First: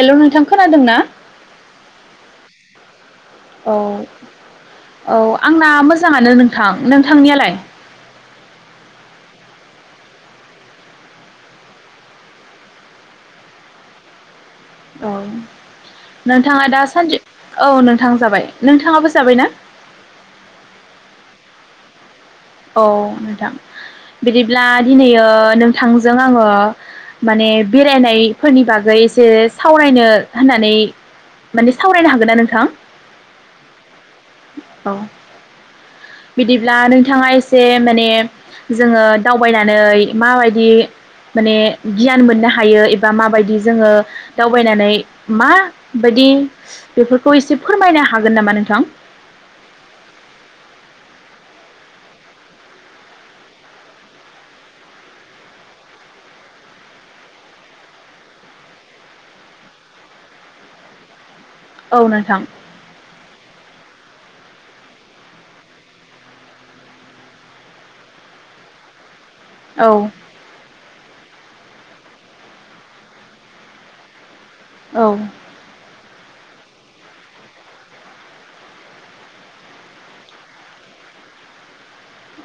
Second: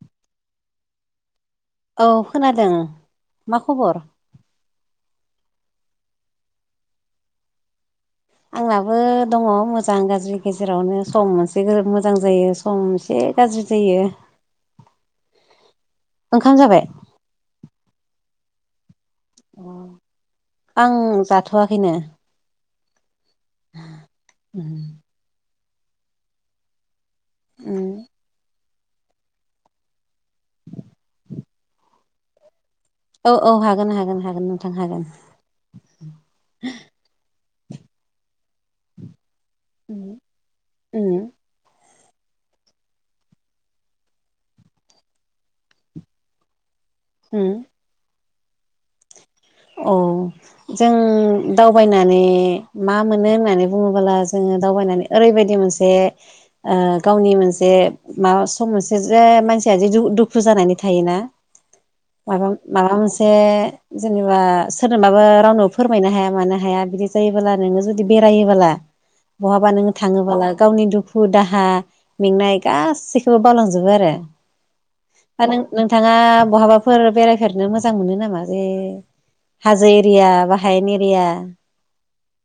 Hello नोंथां खोनादों ना? औ खोनादों। मा औ खबर औ आंना मोजाङानो नोंथां नोंथांनियालाय? आंनाबो दङ मोजां गाज्रि गेजेरावनो सम मोनसे मोजां जायो सम एसे गाज्रि जायो औ ओंखाम नोंथाङा जाबाय दासानदि औ नोंथां जाबाय। नोंथाङाबो जाबाय ना? अ आं जाथ' थ'वाखैनो। औ नोथां बिदिब्ला उम दिनैयो ओ नों थांजों आङो माने बेरायनायफोरनि बाग फ्राय एसे सावरायनो होननानै माने सावरायनो हागोन ना नोंथां? औ औ हागोन हागोन हागोन नोंथां औ हागोन। बिदिब्ला नोंथाङा एसे माने जोङो दावबायनानै माबायदि उम माने गियान मोननो हायो एबा माबायदि जोङो दावबायनानै मा बादि बेफोरखौ उम एसे फोरमायनो हाग हागोन नामा नोंथां? औ जों दावबायनानै मा मोनो होननानै बुङोबोला जोङो दावबायनानै ओरैबायदि मोनसे ओ गावनि मोनसे माबा सम मोनसे जे मानसिया जि दुखु जानानै थायोना औ नोंथां माबा माबा मोनसे जेनेबा सोरनोबाबो रावनो फोरमायनो हाया मानो हाया बिदि जायोबोब्ला नोङो जुदि बेरायोबोला बहाबा औ नोङो थाङोबोला गावनि दुखु दाहा मेंनाय गासैखौबो बावलांजोबो आरो। औ औ दा नों-नोंथाङा बहाबाफोर बेरायफेरनो मोजां मोनो नामा? जे हाजो एरिया बा हायेन एरिया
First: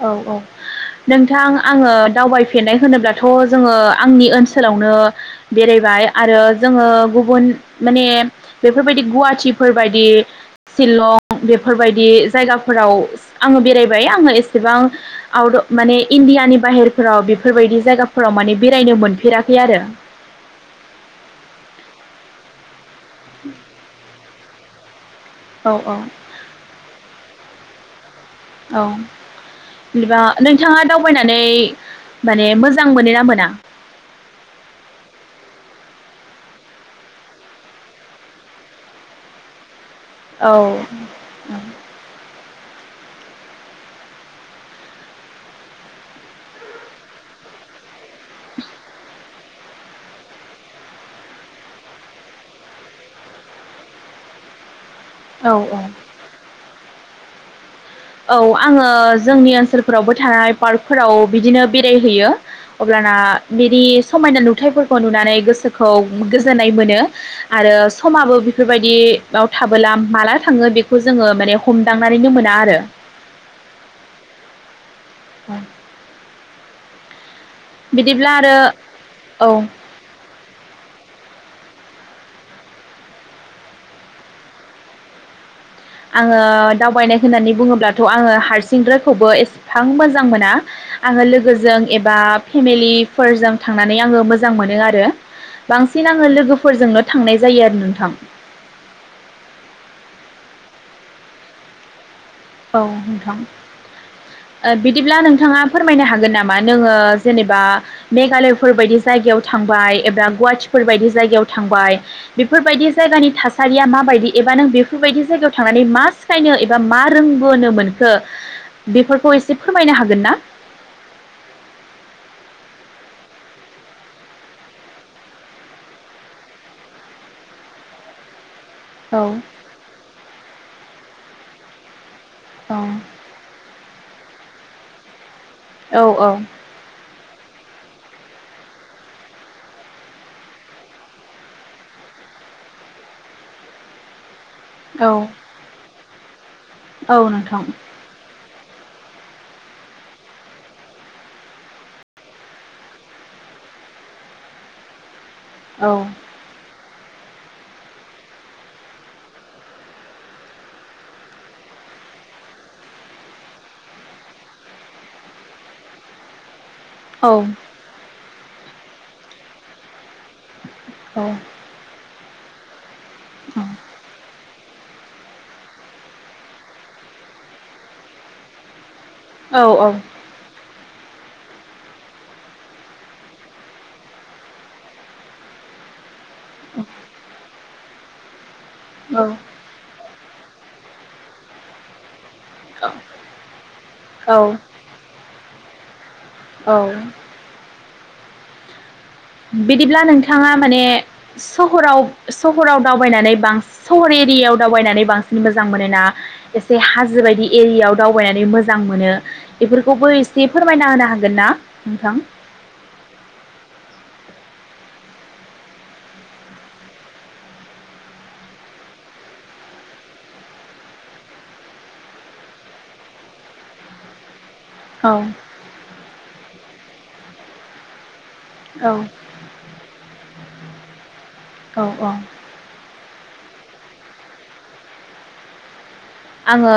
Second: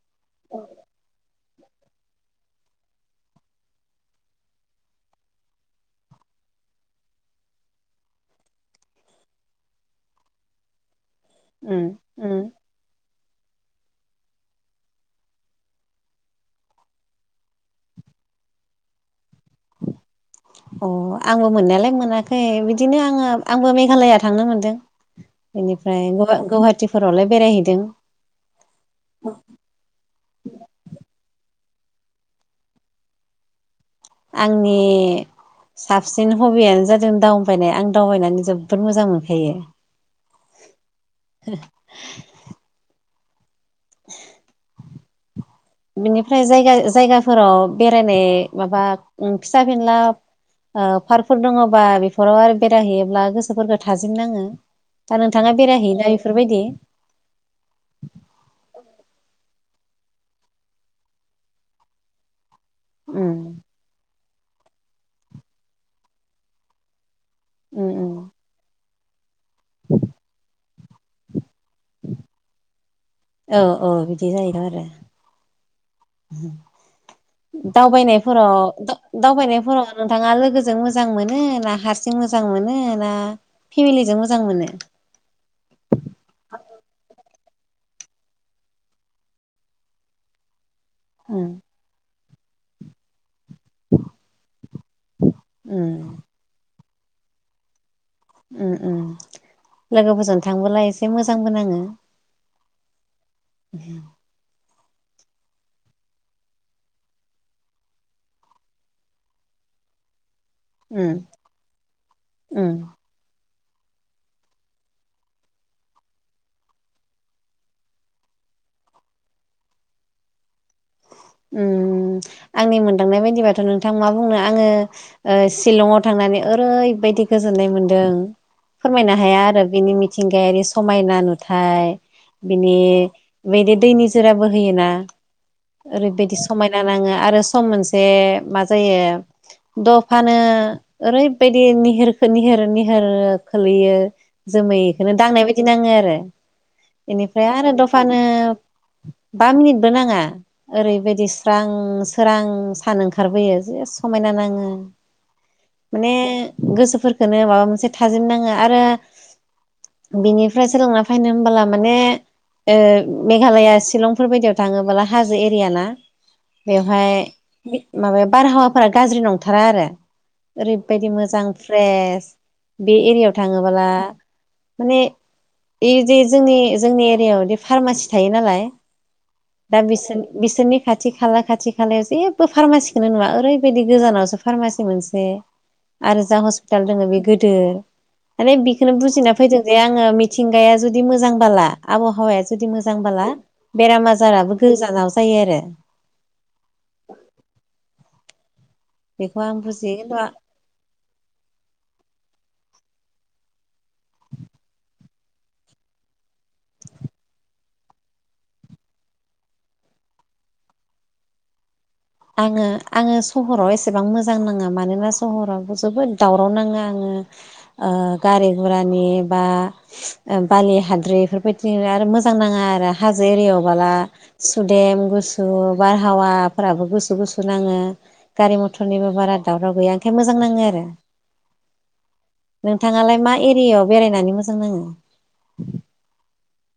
औ औ नोंथां आङो दावबायफेरनाय होनोब्लाथ' जोङो आंनि ओनसोलावनो बेरायबाय आरो जोङो गुबुन माने बेफोरबायदि गुवाहाटिफोरबायदि शिलं उम बेफोरबायदि उम जायगाफोराव आङो बेरायबाय आङो एस एसेबां आउट माने इण्डियानि बाहेरफोराव बेफोरबायदि जायगाफोराव माने बेरायनो मोनफेरा अह आंबो मोननायालाय मोनाखै बिदि बिदिनो आङो आंबो मेघाल'या थांनो मोनदों। औ औ बेनिफ्राय गुवाहाटिफोरावलाय बेरायहै दों। औ बिदिबा नोंथाङा दावबायनानै माने मोजां मोनोना मोना? आंनि साबसिन हबियानो जादों दावबायनाय आं दावबायनानै जोबोद मोजां मोनखायो। औ थां [unintelligible] बेनिफ्राय जायगा जायगाफोराव बे फ्राय ने माबाब उम फिसा फिनलाब ओ पार्कफोर दङबा बेफोराव आरो बेराय हैैयोब्ला गोसोफोरखौ थाजिम नाङो। दा नोंथाङा औ औ बेरायहैयोना बेफोरबायदि? औ आङो जोंनि ओनसोलफोरावबो थानाय पार्कफोराव बिदिनो बेरायहैयो। अब्लाना उम बिरिस समायना नुथायफोरखौ नुनानै गोसोखौ गोजोननाय मोनो। आरो उम उम समाबो बेफोरबायदि याव थाबोला माला थाङो बेख खौ जोङो माने हमदांनानैनो मोना आरो औ औ बिदि जायो द आरो उम [inaudible] बिदिब्ला आरो दावबायनायफोराव दा औ दावबायनायफोराव नोंथाङा लोगोजों मोजां मोनो ना? हारसिं मोजां मोनो ना फेमिलिजों मोजां मोनो? आङो दावबायनाय होननानै बुङोब्लाथ' आङो हारसिंद्रायखौबो एसां मोजां मोना। आङो उम लोगोजों एबाब फेमिलिफोरजों थांनानै आङो मोजां मोनो आरो उम बांसिन आङो लोगोफोरजोंनो थांनाय जायो आरो नोंथां। उम उम लोगोफोरजों थांबोला एसे मोजांबो नाङो। औ नोंथां। ओ बिदिब्ला नोंथाङा फोरमायनो हागोन नामा नोङो जेनेबा मेघालयफोरबायदि जायगायाव थांबाय एबा गुवाहाट फोरबायदि उम जायगायाव थांबाय उम बेफोरबायदि जायगानि थास सारिया माबायदि एबा नों बेफोरबायदि जायगायाव थांनानै मा सिखायनो एबा मा? फोरोंबोनो मोनखो बेफोरखौ एसे फोरमायनो हागोन ना? उम आंनि मोनदांनाय बायदिबाथ' नोंथां मा बुंनो आङो ओ सिलंआव थांनानै ओरैबायदि गोजोननाय मोनदों। फोरमायनो औ हाया आरो बिनि मिथिंगायारि स समायना नुथाय। बिनि औ बेदि दैनिस जोरा बोहोयोना। ओरैबायदि औ समायना नाङो आरो सम मोनसे। मा जायो दफानो ओरैबायदि निहोरखो निहोर-निहोर खोलैयो। औ जोमैखौनो दांनाय बायदि नाङो आरो औ इनिफ्राय नोंथां आरो दफानो बा मिनिटबो नाङा। ओरैबायदि स्रां सोरां सान ओंखारबोयो जे समायना नाङो। औ माने गोसोफोर। खोनो माबा मोनसे थाजिम नाङो आरो बिनिफ्राय सोलोंना फैनो होमबाला माने ओ-मेघालया सिलंफोर बायदियाव थाङोब्ला हाजो एरिया ना। बेवहाय औ माबाया बारहावा फोरफोरा गाज्रि नंथारा आरो। ओरैबायदि औ मोजां फ्रेस। बे एरियाव थाङोबोला। माने ऐ जे जोंनि-जोंनि एरियाआवदि फारमासि थायो नालाय। दा औ बिसोर-बिसोरनि खाथि खाला खाथि खालायाव जेबो फार्मासिखौनो नुवा ओरैबायदि गोजानावसो फार्मासि मोनसे आरो जा हस्पिटाल दोङो बे गोदो माने बेखौनो बुजिना फैदों जे आङो मिथिंगाया जुदि मोजांबाला आबहावाया जुदि मोजां बाला बेराम औ आजाराबो गोजानाव जायो आरो औ औ बेखौ आं बुजियो बिदिब्ला खिन्थु नोंथाङा माने सहराव-सहराव दावबायनानै बांस सहर एरियायाव दावबायनानै बांसिन मोजां मोनो ना एसे हाजो बायदि एरियायाव दावबायनानै मोजां मोनो बेफोरखौबो एसे फोरमायना होनो हागोन ना? नोंथां? आङो-आङो सहराव एसेबां मोज मोजां नाङा मानोना सहराव जोबोद दावराव नाङो आङो ओ गारि घुरानि बा बालि हाद्रि बेफोरबायदि आरो मोजां नाङा आरो हाजो एरियायाव बाला सुदेम औ गुसु बारहावा फोराबो गुस गुसु नाङो। गारि औ मथरनिबो बारा दावराव गैया ओंखाय मोज जां नांङो आरो औ-औ नोंथाङालाय मा एरियायाव बेरायनानै मोजां नाङो? आङो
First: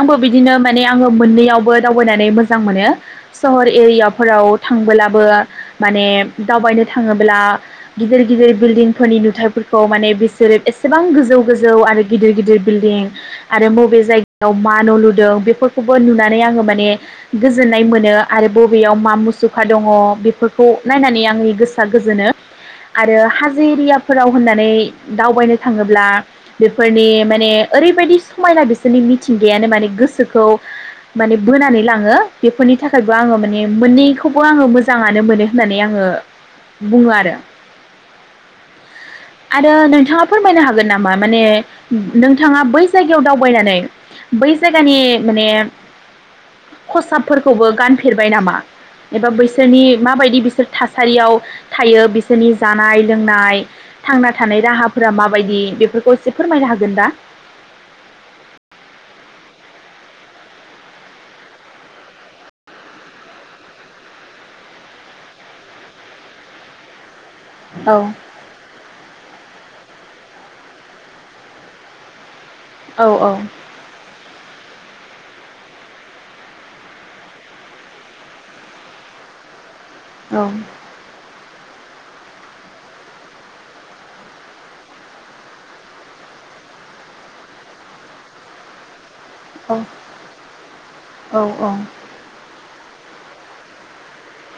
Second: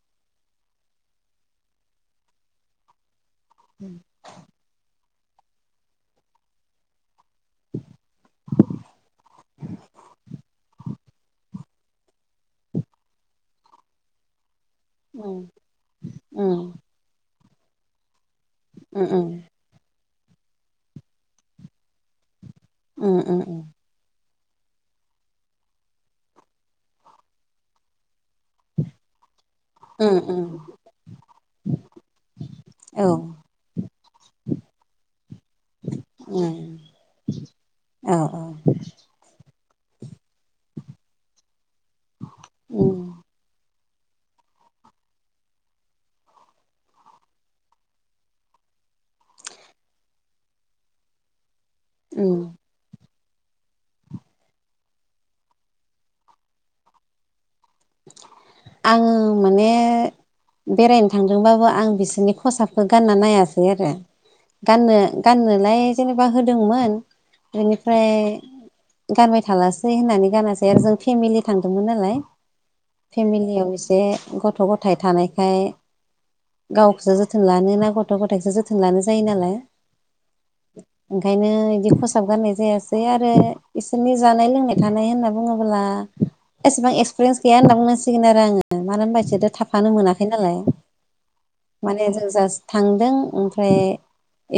आंबो बिदिनो माने आङो मोननैयावबो दावबायनानै मोजां मोनो। सहर एरियाफोराव थांबोला ओ माने दावबायनो थाङोब्ला गिदिर गिदिर बिल्डिंफोरनि नुथाइफोरखौ माने बिसोरो एसेबां गोजौ गोजौ आरो गिदिर गिदिर बिल्डिं आरो बबे जाय मा न' लुदों बेफोरखौबो नुनानै आङो माने गोजोननाय मोनो। आरो बबेयाव मा मुसुखा दङ बेफोरखौ नायनानै आंनि गोसोआ गोजोनो। आरो हाजो एरियाफोराव होननानै दावबायनो थाङोब्ला बेफोरनि माने ओरैबादि समायना बिसोरनि मिथिंगायानो माने गोसोखौ माने बोनानै लाङो बेफोरनि थाखायबो आङो माने मोननैखौबो आङो मोजाङानो मोनो होननानै आङो बुङो आरो। आरो नोंथाङा फोरमायनो हागोन नामा माने नोंथाङा बै जायगायाव दावबायनानै बै जायगानि माने खसाबफोरखौबो गानफेरबाय नामा एबा बैसोरनि माबायदि बिसोर थासारियाव थायो बिसोरनि जानाय लोंनाय थांना थानाय राहाफोरा माबायदि बेफोरखौ एसे फोरमायनो हागोन दा आङो माने बेरायनो थांदोंबाबो आं बिसोरनि खसाबखौ गानना नायासै आरो गाननो गाननोलाय जेनेबा होदोंमोन औ बेनिफ्राय गानबाय थालासै होननानै गानासै आरो जों फेमिलि थांदोंमोन नालाय औ औ फेमलियाव एसे गथ गथाय थानायखाय गावखौसो जोथोन लानो ना गथ गथायखौसो जोथोन लानो जायो नालाय औ ओंखायनो इदि कसाब गारनाय जायासै आरो बिसोरनि जानाय लोंनाय थानाय होनना बुङोब्ला एसेबां एक्सपिरियेन्स गैया होना बुंनांसिगोन आरो आङो मानो होनबा [unintelligible] थाफानो औ मोनाखै नालाय औ माने जों जास थांदों ओमफ्राय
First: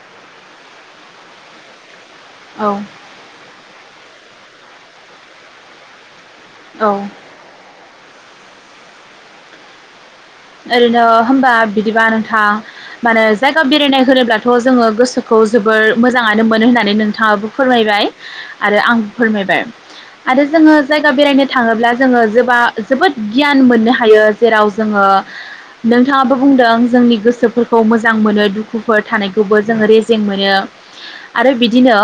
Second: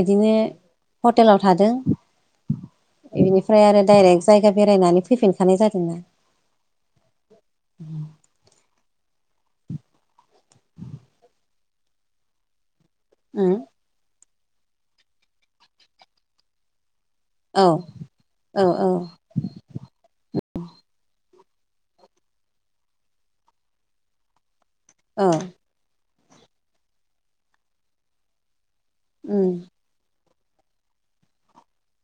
इदिनो हटेलाव थादों औ एनिफ्राय आरो डायरेक्ट जायगा बेरायनानै फैफिनखानाय जादोंना औ [inaudible] ओरैनो होनबा बिदिबा नोंथां मानो उम जायगा बेरायनाय होनोब्ला थ जोङो गोसोखौ जोबोर मोजाङानो मोनो होननानै नों थाङाबो औ फोरमायबाय औ आरो औ आंबो फोरमायबाय आरो जोङो जायगा बेरायनो थाङोब्ला जोङो जोबा जोबोद गियान मोननो हायो जेराव जोङो औ नोंथाङाबो बुंदों जोंनि गोसोफोरखौ मोजां मोनो दुखु दुखुफोर उम थानायखौबो जोङो रेजें मोनो [unintelligible] आरो बिदिनो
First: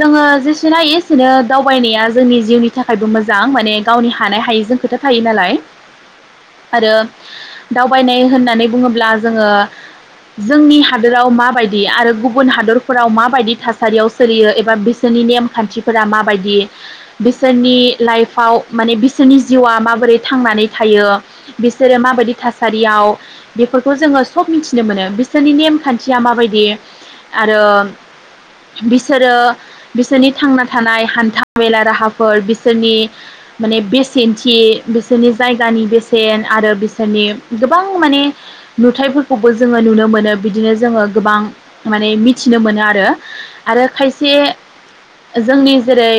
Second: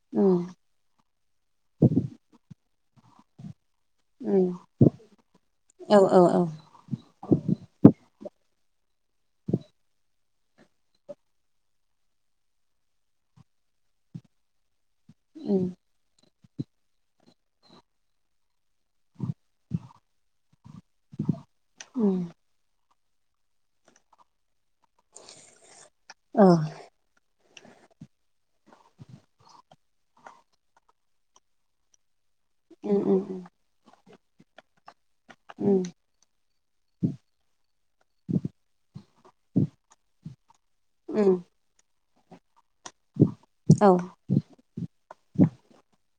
जोङो उम जेसेना एसेनो दावबायनाया जोंनि जिउनि थाखायबो मोजां माने गावनि हानाय उम हायैजों खोथा थायो नालाय औ औ औ आरो दावबायनाय होननानै बुङोब्ला जोङो जोंनि हादोराव माबायदि आरो गुबुन हादरफोराव माबायदि थासारियाव सोलियो एबा बिसोरनि उम नेमखान्थिफोरा माबायदि बिसोरनि लाइफआव माने बिसोरनि जिउआ माबोरै थांनानै थायो। जेरै उम माबायदि थासारियाव बेफोरखौ जोङो सब मिथि थिनो मोनो बिसोरनि नेमखान्थिया औ माबायदि आरो बिसोरो बिसोरनि थांना थानाय हान्था मेला राहा फोर बिसोरनि उम उम माने बेस [unintelligible] बिसोरनि उम जायगानि बेसेन आरो बिसोरनि गोबां माने नुथायफोरखौबो जोङो नुनो मोनो बिदिनो जोङो उम गोबां माने [inaudible] फिनो मोनो आरो आरो औ खायसे जोंनि जेरै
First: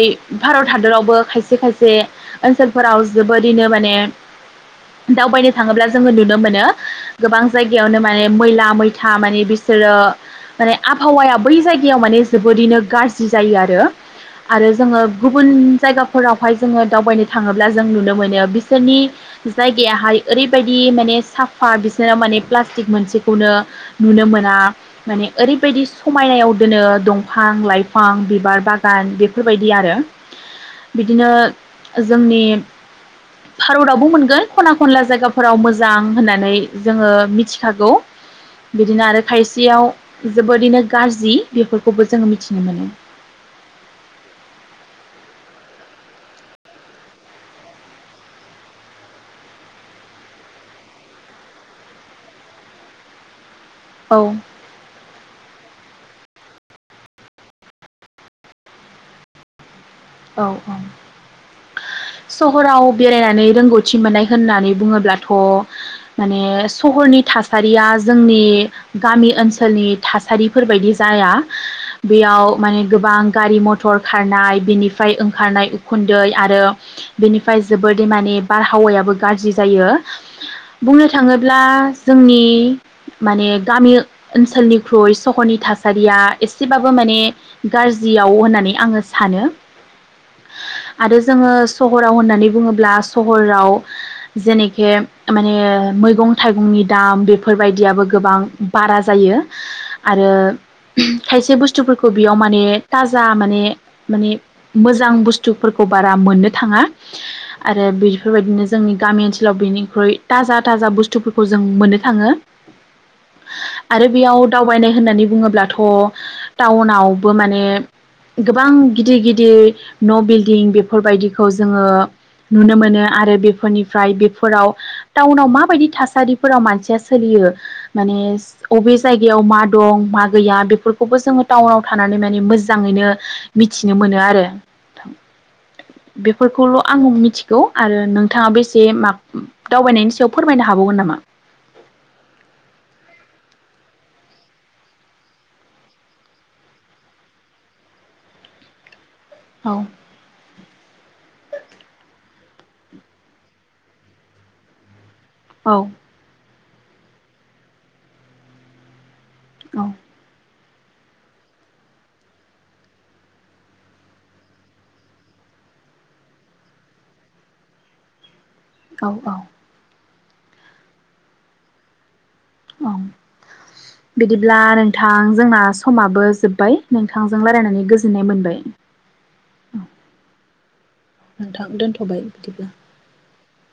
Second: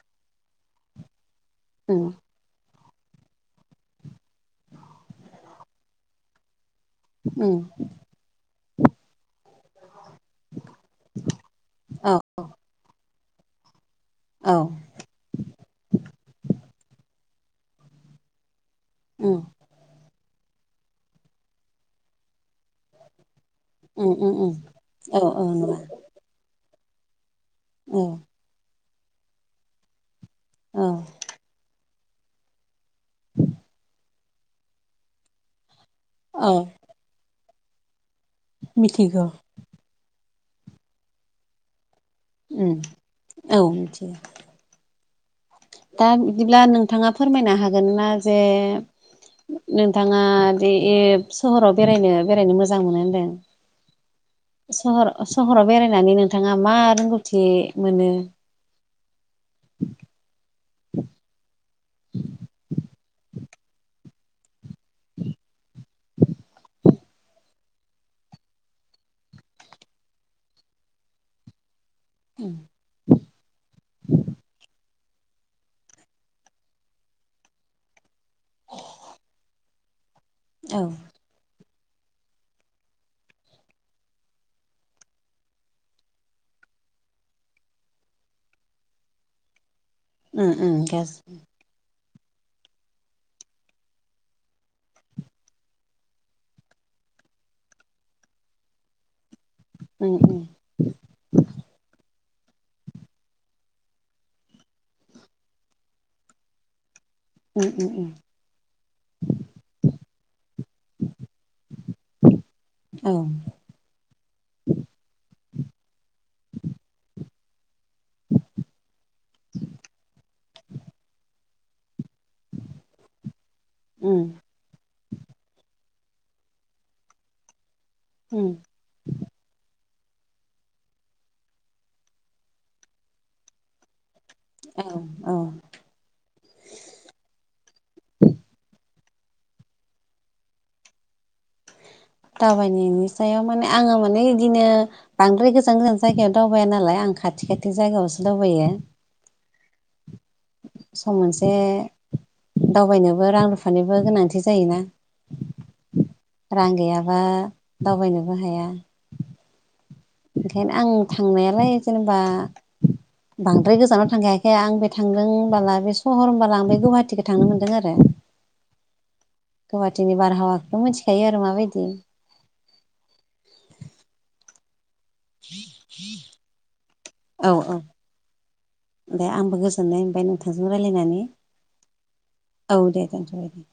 भारत हादरावबो खायसे खायसे उम ओनसोल फोराव जोबोरैनो माने दावबायनो थाङोब्ला जोङो नुनो मोनो गोबां उम जायगायावनो माने मैला मैथा माने बिसोरो माने आबहावाया बै जायगायाव माने औ जोबोरैनो गाज्रि [unintelligible] जायो आरो औ आरो जोङो गुबुन जायगाफोरावहाय जोङो दावबायनो थाङोब्ला जों नुनो मोनो बि सोरनि उम जाय गाया ओरैबायदि माने साफा बिसोराव माने प्लास्टिक मोनसे [unintelligible] उम नुनो उम उम मोना औ माने औ नङा ओरैबायदि समायनायाव बिदिनो दं फां औ लाइफां बिबार बा गान बेफोरबायदि आरो औ बिदिनो जोंनि भारतावबो मोनगोन खना खनला जगाफोराव मोजां मोजां औ होननानै जोङो मिथि थागौ। बिदिनो आरो मिथिगौ खायसेयाव जोबोरैनो गाज्रि बे खौबो जोङो मिथिनो उम मोनो। औ मिथियो दा बिदिब्ला नोंथाङा फोरमायनो हागोन ना जे नोंथाङा बे सहराव बेरायनो बेरायनो मोजां मोनो होनदों औ सहर सहराव बेराय नानै नोंथाङा मा रोंगौथि मोनो? औ औ सहराव बेरायनानै रोंगौथि मोननाय होननानै बुङोब्लाथ' माने सहरनि थासारिया जोंनि गामि ओनसोलनि थासारिफोरबायदि जाया बेयाव माने गोबां गारि मथर खारनाय बेनि फ्राय ओंखारनाय उखुन्दै आरो बेनिफ्राय जोबोदै माने बारहावायाबो गाज्रि जायो। औ बुंनो थाङोब्ला जोंनि माने गामि ओनसोलनिख्रुइ सहरनि थासारिया एसेबाबो माने गाज्रियाव होननानै आङो सानो। ओम-ओम गाज्रि हराव होननानै बुङोब्ला सहराव जेेनखे माने मैगं थाइगंनि दाम बेफोरबायदियाबो गोबां बारा जायो। उम आरो उम खायसे बुस्थुफोरखौ बेयाव माने थाजा माने माने मोजां बुस्थुफोरखौ बारा मोननो थाङा। उम आरो उम उम बेफोरबायदिनो जोंनि गामि ओनसोलाव बेनिख्रुइ थाजा थाजा बुस्थुफोरखौ जों मोननो थाङो औ आरो बेयाव दावबायनाय होननानै बुङोब्लाथ' टाउनाव बो माने गोबां गिदिर गिद दिर न' बिल्डिं बेफोरबायदिखौ जोङो नुनो मोनो आरो बेफोरनिफ्राय उम बेफोराव टाउनाव माबायदि थासा सारिफोराव मानसिया सोलियो मानेस उम अबे जायगायाव मा दं मा गैया बेफोरखौबो जोङो टाउनाव थानानै माने मोजाङैनो मिथिनो मोनो। आरो औ औ बेफोरखौल' आं मिथिगौ आरो नोंथाङा बेसे माब दावबायनायनि सायाव फोरमायनो हाबावगोन नामा? दावबायनायनि सायाव माने आङो माने इदिनो बांद्राय गोजान गोजान जायगायाव दावबाया नालाय आं खाथि खाथि जायगायावसो दावबायो। औ सम मोनसे दावबायनोबो रां रुफानिबो गोनांथि जायोना। औ रां गैयाबा दावबायनोबो हाया। औ ओंखायनो आं थांनायालाय जेनेबा बांद्राय गोजानाव थांखायाखै आं बे थांदों होनबोला बे सहर होनबोला आं बे गुहाटिखौ थांनो मोनदों आरो। औ औ। टिनि बारहावाखौथ' मिथिखायो आरो माबायदि? औ बिदिब्ला नों थां जोंना समाबो जोब्बाय नोंथांजों औ औ रायलायनानै गोजोननाय मोनबाय। दे आंबो गोजोननाय मोनबाय नोंथांजों रायलायनानै नोंथां दोनथ'बाय बिदिब्ला। औ दे दोनथ'बाय दे।